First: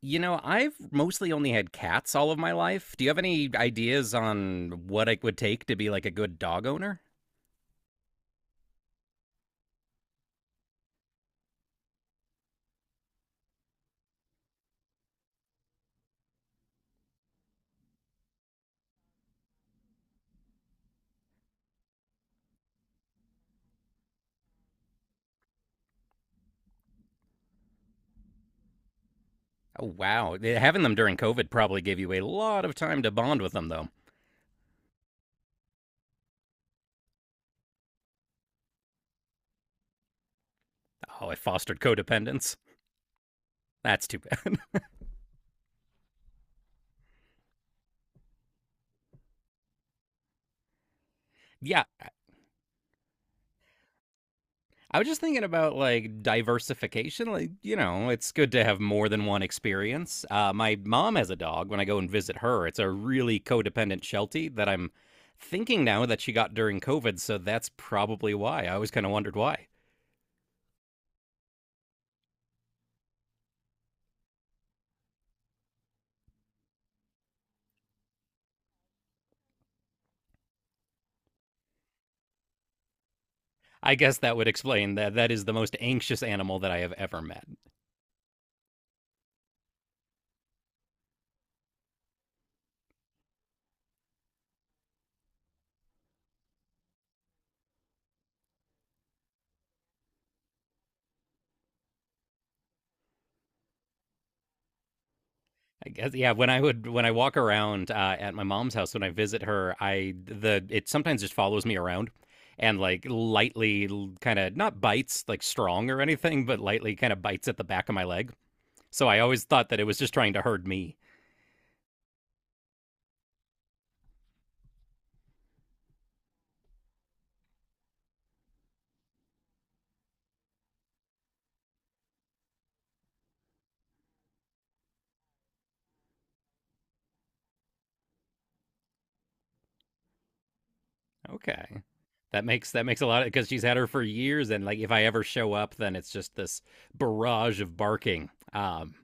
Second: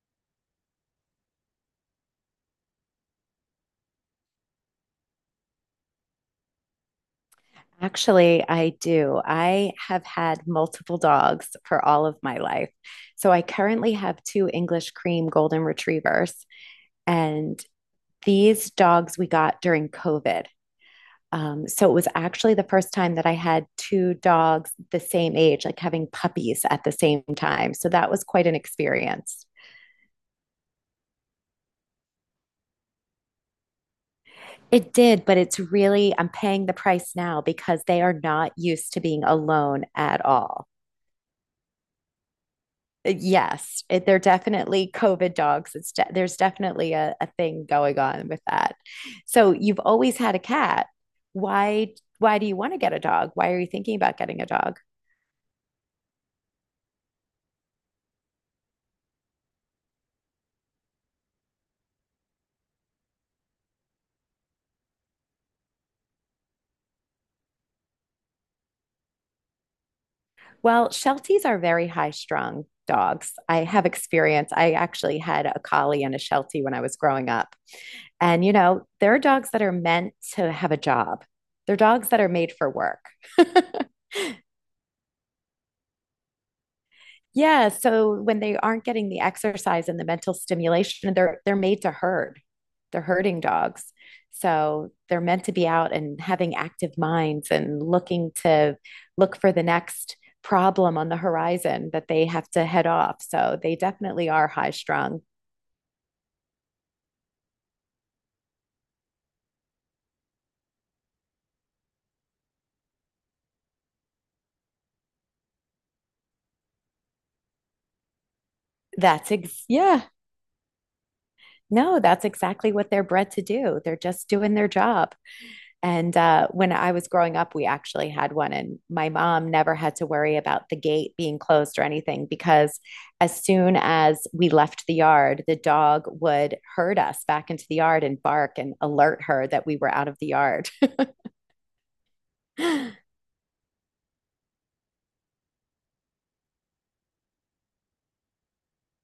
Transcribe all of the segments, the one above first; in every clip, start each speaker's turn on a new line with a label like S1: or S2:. S1: You know, I've mostly only had cats all of my life. Do you have any ideas on what it would take to be like a good dog owner?
S2: Actually, I do. I have had multiple dogs for all of my life. So I currently have two English cream golden retrievers, and these dogs we got during COVID. So it was actually the first time that I had two dogs the same age, like having puppies at the same time. So that was quite an experience.
S1: Oh, wow. Having them during COVID probably gave you a lot of time to bond with them, though.
S2: It did, but it's really, I'm paying the price now because they are not used to being alone at all.
S1: Oh, it fostered codependence.
S2: Yes,
S1: That's too
S2: they're
S1: bad.
S2: definitely COVID dogs. It's de There's definitely a thing going on with that. So you've always had a cat.
S1: Yeah,
S2: Why do you want to get a dog? Why are you thinking about getting a dog?
S1: I was just thinking about like diversification. Like, you know, it's good to have more than one experience. My mom has a dog. When I go and visit her, it's a really codependent Sheltie that I'm thinking now that she got during COVID. So that's probably why. I always kind of wondered why.
S2: Well, Shelties are very high strung dogs. I have experience. I actually had a collie and a Sheltie when I was growing up. And there are dogs that are meant to have a job, they're dogs that are made for work.
S1: I guess that would explain that is the most anxious animal that I have ever met.
S2: Yeah, so when they aren't getting the exercise and the mental stimulation, they're made to herd. They're herding dogs. So they're meant to be out and having active minds and look for the next problem on the horizon that they have to head off. So they definitely are high strung.
S1: I guess yeah. When I walk around at my mom's house when I visit her, I the it sometimes just follows me around and like lightly kind of not bites like strong or anything, but lightly kind of bites at the back of my leg. So I always thought that it was
S2: Yeah.
S1: just trying to herd me.
S2: No, that's exactly what they're bred to do. They're just doing their job. And when I was growing up, we actually had one, and my mom never had to worry about the gate being closed or anything because as soon as we left the yard, the dog would herd us back into the yard and bark and alert her that we were out of the yard.
S1: Okay, that makes a lot of, because she's had her for years, and like if I ever show up, then it's just this barrage of barking.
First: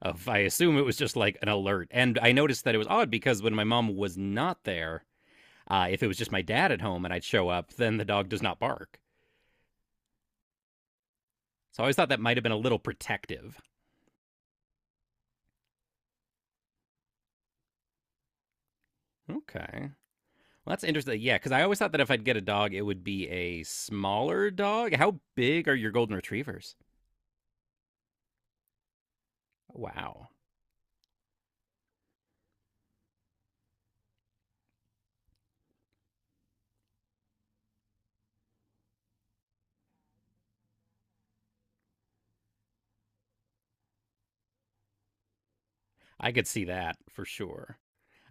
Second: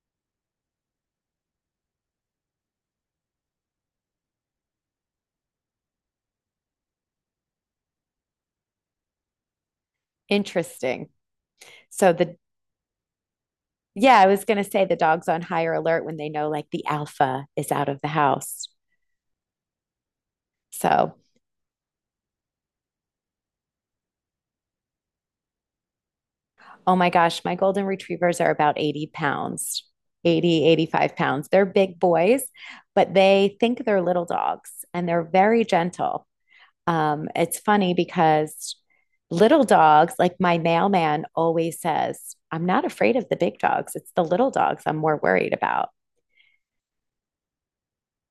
S1: Of I assume it was just like an alert, and I noticed that it was odd because when my mom was not there, if it was just my dad at home and I'd show up, then the dog does not bark.
S2: Interesting.
S1: So I always thought
S2: So,
S1: that
S2: the
S1: might have been a little protective.
S2: yeah, I was going to say the dog's on higher alert when they know like the alpha is out of the house.
S1: Okay. Well, that's
S2: So,
S1: interesting. Yeah, because I always thought that if I'd get a dog, it would be a smaller dog. How big are your golden retrievers?
S2: oh my gosh, my golden retrievers are about 80 pounds,
S1: Wow.
S2: 80, 85 pounds. They're big boys, but they think they're little dogs and they're very gentle. It's funny because little dogs, like my mailman always says, I'm not afraid of the big dogs. It's the little dogs I'm more worried about.
S1: I could see that for sure.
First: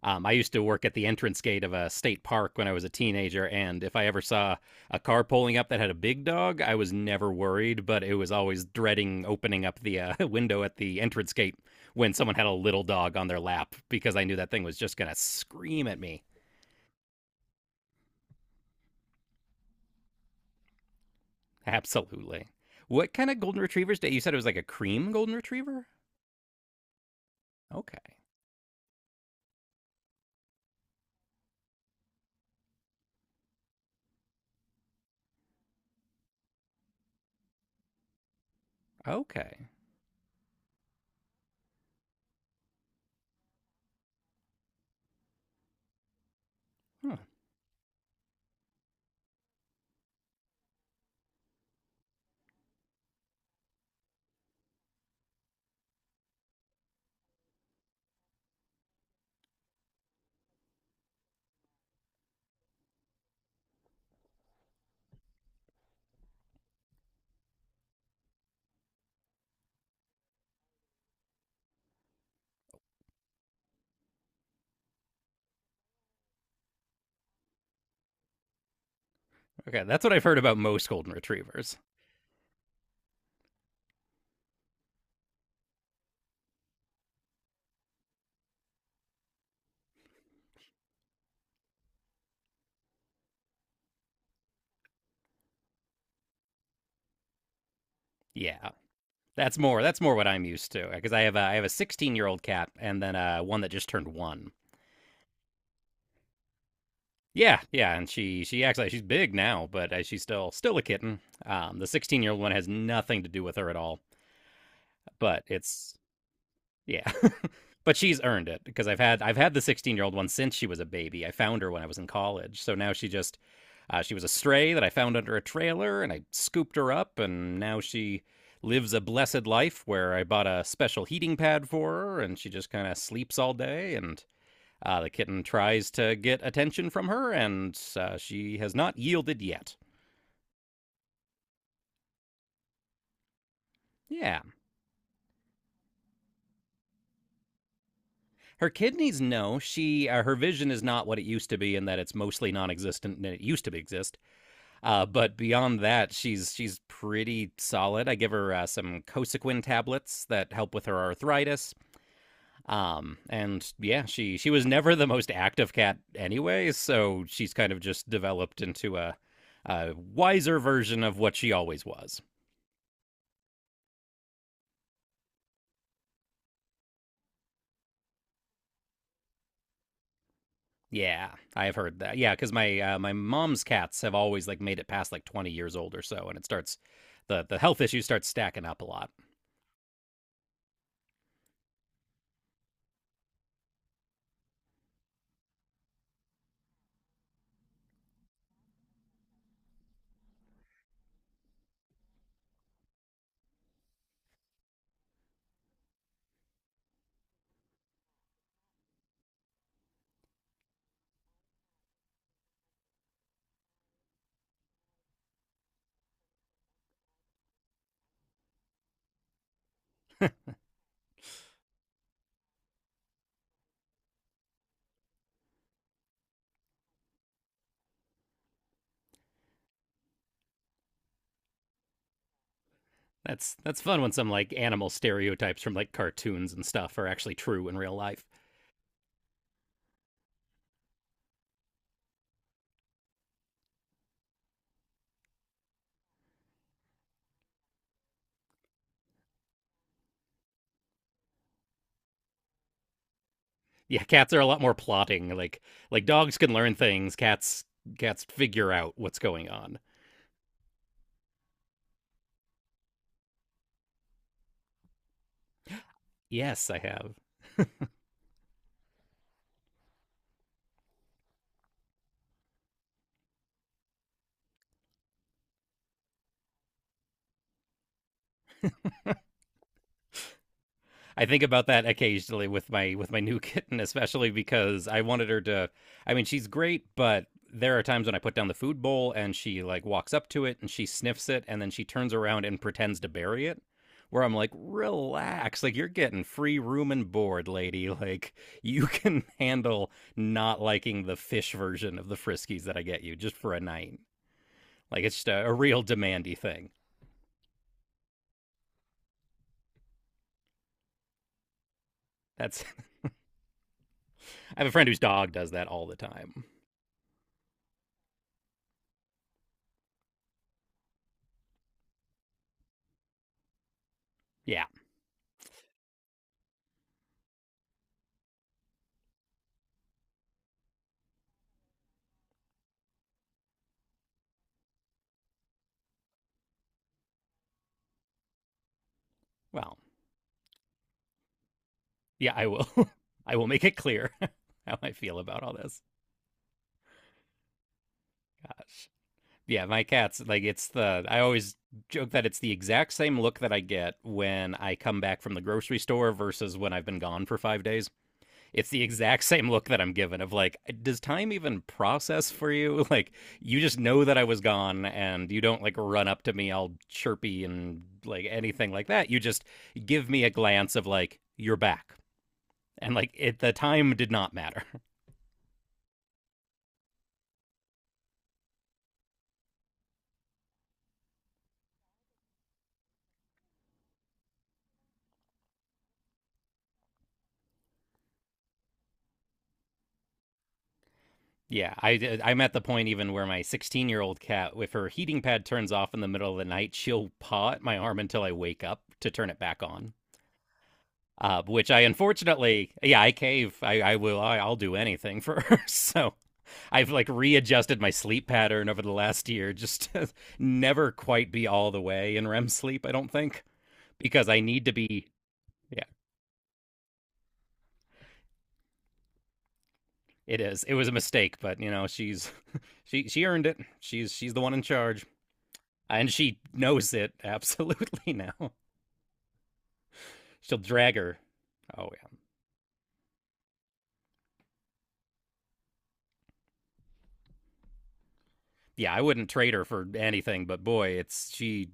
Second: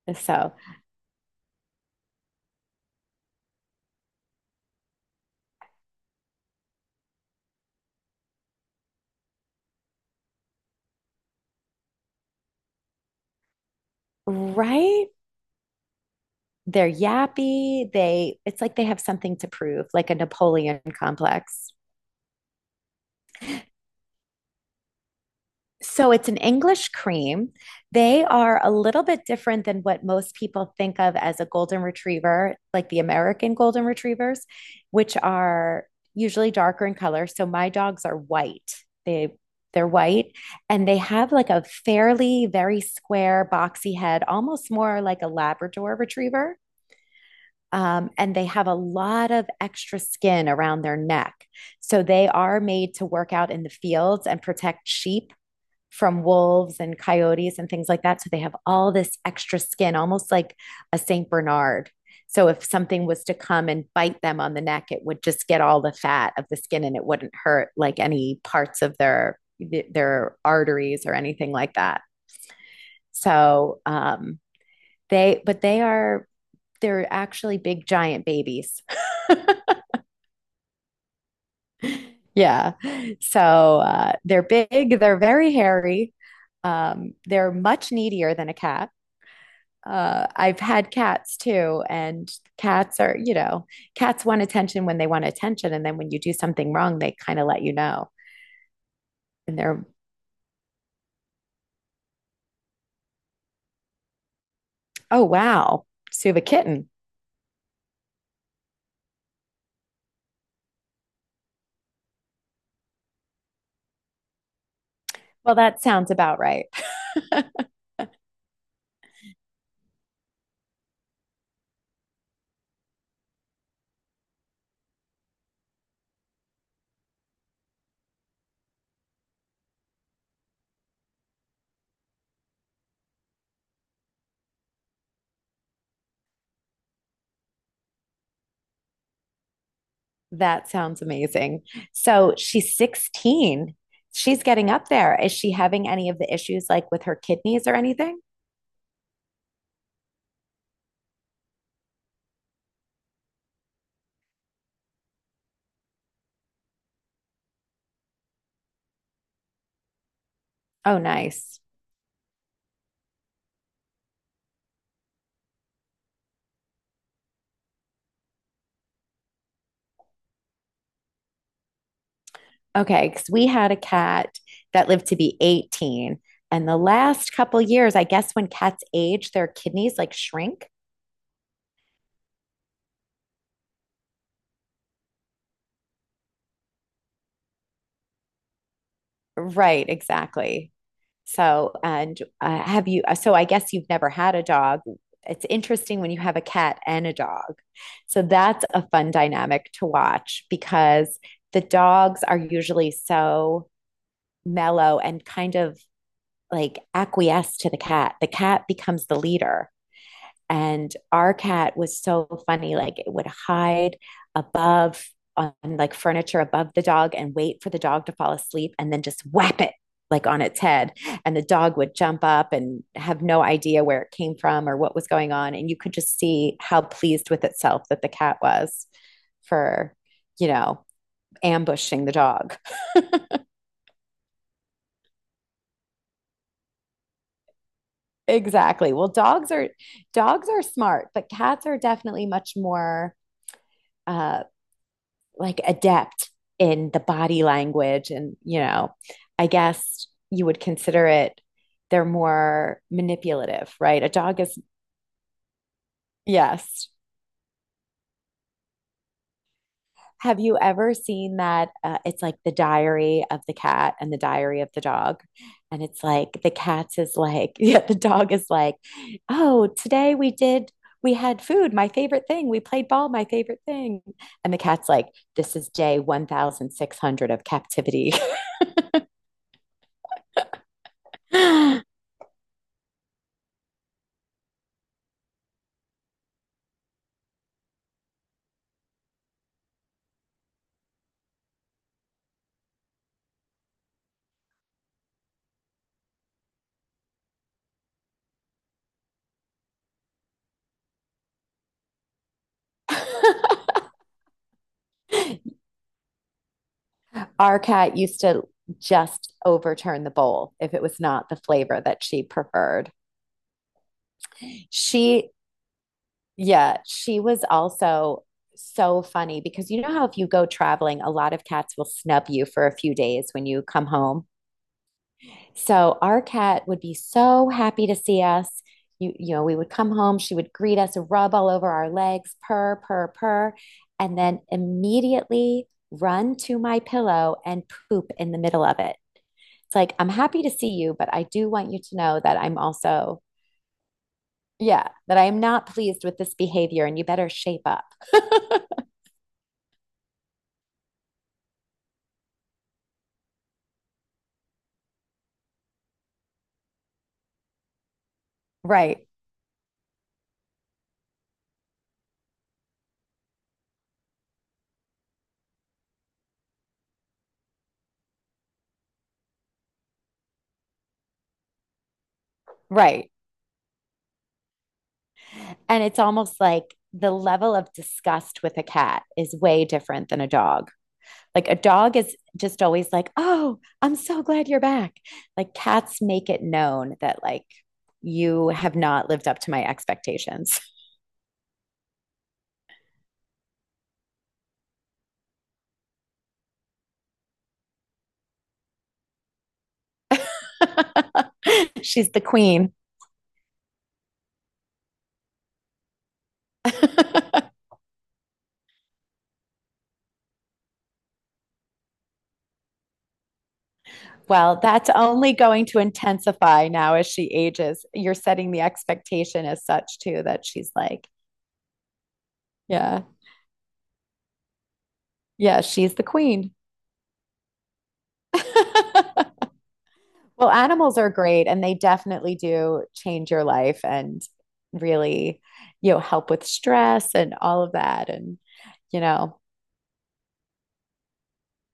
S1: I
S2: So,
S1: used to work at the entrance gate of a state park when I was a teenager, and if I ever saw a car pulling up that had a big dog, I was never worried, but it was always dreading opening up the window at the entrance gate when someone had a little dog on their lap because I knew that thing was just
S2: right?
S1: going to scream at me.
S2: They're yappy. It's like they have something to prove, like a Napoleon complex.
S1: Absolutely. What kind of golden retrievers? Did, you said it was like a cream golden retriever?
S2: So it's an English cream.
S1: Okay.
S2: They are a little bit different than what most people think of as a golden retriever, like the American golden retrievers, which are usually darker in color. So my dogs are white. They
S1: Okay.
S2: they're white and they have like a fairly very square boxy head, almost more like a Labrador retriever.
S1: Huh.
S2: And they have a lot of extra skin around their neck. So they are made to work out in the fields and protect sheep from wolves and coyotes and things like that. So they have all this extra skin, almost like a St. Bernard. So if something was to come and bite them on the neck, it would just get all the fat of the skin and it wouldn't hurt like any parts of their arteries or anything like that. So they but they are they're actually big giant babies.
S1: Okay. That's what I've heard about most golden retrievers.
S2: Yeah. They're big, they're very hairy. They're much needier than a cat. I've had cats too, and cats are, cats want attention when they want attention, and then when you do something wrong, they kind of let you know.
S1: Yeah.
S2: and
S1: That's more.
S2: they're,
S1: That's more what I'm used to because I have a 16-year-old cat and then one that just turned one.
S2: oh wow, so you have a kitten.
S1: Yeah, yeah, and she acts like she's big now, but she's still a kitten. The 16-year-old one has nothing to do with her at all, but
S2: Well, that
S1: it's
S2: sounds about right.
S1: yeah. But she's earned it because I've had the 16-year-old one since she was a baby. I found her when I was in college. So now she just she was a stray that I found under a trailer and I scooped her up and now she lives a blessed life where I bought a special heating pad for her and she just kind of sleeps all day and the kitten tries to get attention from her and she has not yielded yet.
S2: That sounds amazing. So she's 16.
S1: Yeah.
S2: She's getting up there. Is she having any of the issues like with her kidneys or anything?
S1: Her kidneys know she her vision is not what it used to be in that it's mostly non-existent and it used to exist. But beyond that, she's pretty solid. I give her some Cosequin tablets that help with her
S2: Oh, nice.
S1: arthritis. And yeah, she was never the most active cat anyway, so she's kind of just developed into a wiser version of what she always was.
S2: Okay, because we had a cat that lived to be 18. And the last couple years, I guess when cats age, their kidneys like shrink.
S1: Yeah, I've heard that. Yeah, because my my mom's cats have always like made it past like 20 years old or so, and it starts the health issues start stacking up a lot.
S2: Right, exactly. So, so I guess you've never had a dog. It's interesting when you have a cat and a dog. So that's a fun dynamic to watch because the dogs are usually so mellow and kind of like acquiesce to the cat. The cat becomes the leader. And our cat was so funny. Like it would hide above on like furniture above the dog and wait for the dog to fall asleep and then just whap it like on its head. And the dog would jump up and have no idea where it came from or what was going on. And you could just see how pleased with itself that the cat was for, you know, ambushing the dog.
S1: That's fun when some like animal stereotypes from like cartoons and stuff are actually true in real life.
S2: Exactly. Well, dogs are smart, but cats are definitely much more uh like adept in the body language and I guess you would consider it, they're more manipulative.
S1: Yeah,
S2: Right? a
S1: cats are
S2: dog
S1: a
S2: is
S1: lot more plotting. Like dogs can learn
S2: Yes.
S1: things, cats figure out what's going on.
S2: Have you ever seen that, it's like the diary of the cat and the diary of the dog, and it's like the
S1: Yes, I
S2: cat's
S1: have.
S2: is like yeah, the dog is like, oh, today we had food, my favorite thing. We played ball, my favorite thing. And the cat's like, this is day 1,600 of captivity.
S1: I think about that occasionally with my new kitten, especially because I wanted her to. I mean, she's great, but there are times when I put down the food bowl and she like walks up to it and she sniffs it and then she turns around and pretends to bury it. Where I'm like, relax, like you're getting free room and board, lady. Like you can handle not liking the fish version of the Friskies that I get you just for a night. Like it's just a real demandy thing.
S2: Our cat used to just overturn the bowl if it was not the flavor that she
S1: That's
S2: preferred.
S1: I have a friend whose dog
S2: She,
S1: does that all the time.
S2: yeah, she was also so funny because you know how if you go traveling, a lot of cats will snub you for a few days when you come home.
S1: Yeah.
S2: So our cat would be so happy to see us. We would come home, she would greet us, rub all over our legs, purr, purr, purr, and then immediately run to my pillow and poop in the middle of it. It's
S1: Well,
S2: like, I'm happy to see you, but I do want you to know
S1: yeah,
S2: that
S1: I
S2: I'm
S1: will.
S2: also,
S1: I will make it clear. How
S2: yeah,
S1: I
S2: that
S1: feel
S2: I am
S1: about all
S2: not
S1: this.
S2: pleased with this behavior and you better shape up.
S1: Gosh. Yeah, my cats, like, it's the, I always joke that it's the exact same look that I get when I come back from the grocery store versus when I've been gone for 5 days. It's the
S2: Right.
S1: exact same look that I'm given of, like, does time even process for you? Like, you just know that I was gone and you don't, like, run up to me all chirpy and, like, anything like that. You just give me a glance of, like, you're back. And,
S2: Right.
S1: like, it, the time did not matter.
S2: And it's almost like the level of disgust with a cat is way different than a dog. Like a dog is just always like, oh, I'm so glad you're back. Like cats make it known that, like, you have not lived up to my expectations.
S1: Yeah, I I'm at the point even where my 16-year-old cat, if her heating pad turns off in the middle of the night, she'll paw at my arm until I wake up to turn it back on. Which I
S2: She's the
S1: unfortunately,
S2: queen.
S1: yeah, I cave. I will. I'll do anything for her. So I've like readjusted my sleep pattern over the last year, just to never quite be all the way in REM sleep. I don't think because I
S2: Well,
S1: need to
S2: that's
S1: be.
S2: only going to
S1: Yeah,
S2: intensify now as she ages. You're setting the expectation as such, too,
S1: it
S2: that
S1: is.
S2: she's
S1: It was a
S2: like,
S1: mistake, but you know, she's
S2: yeah,
S1: she earned it. She's the one in charge.
S2: yeah, she's the
S1: And she
S2: queen.
S1: knows it absolutely now.
S2: Well,
S1: She'll drag
S2: animals are
S1: her.
S2: great and they
S1: Oh yeah.
S2: definitely do change your life and really, help with stress and all of that. And,
S1: Yeah,
S2: you
S1: I wouldn't
S2: know,
S1: trade her for anything, but boy, it's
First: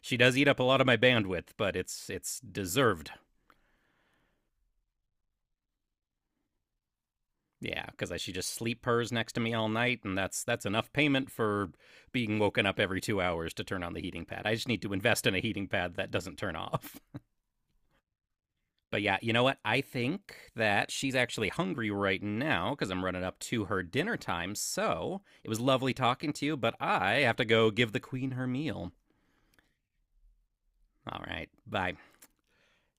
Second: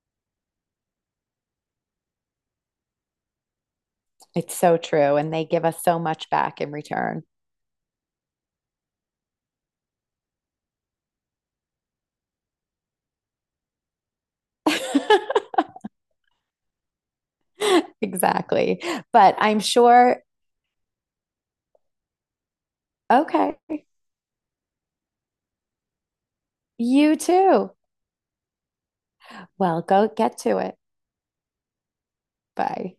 S1: she does eat up a lot of my bandwidth, but it's deserved.
S2: it's so true. And they give us so much back in return.
S1: Yeah, cuz she just sleep purrs next to me all night and that's enough payment for being woken up every 2 hours to turn on the heating pad. I just need to invest in a heating pad that doesn't turn off.
S2: Exactly.
S1: But yeah, you
S2: But
S1: know what?
S2: I'm
S1: I
S2: sure,
S1: think that she's actually hungry right now because I'm running up
S2: okay,
S1: to her dinner time. So it was lovely talking to you, but
S2: you
S1: I have to go
S2: too.
S1: give the queen her meal.
S2: Well, go get to it.
S1: All right. Bye.
S2: Bye.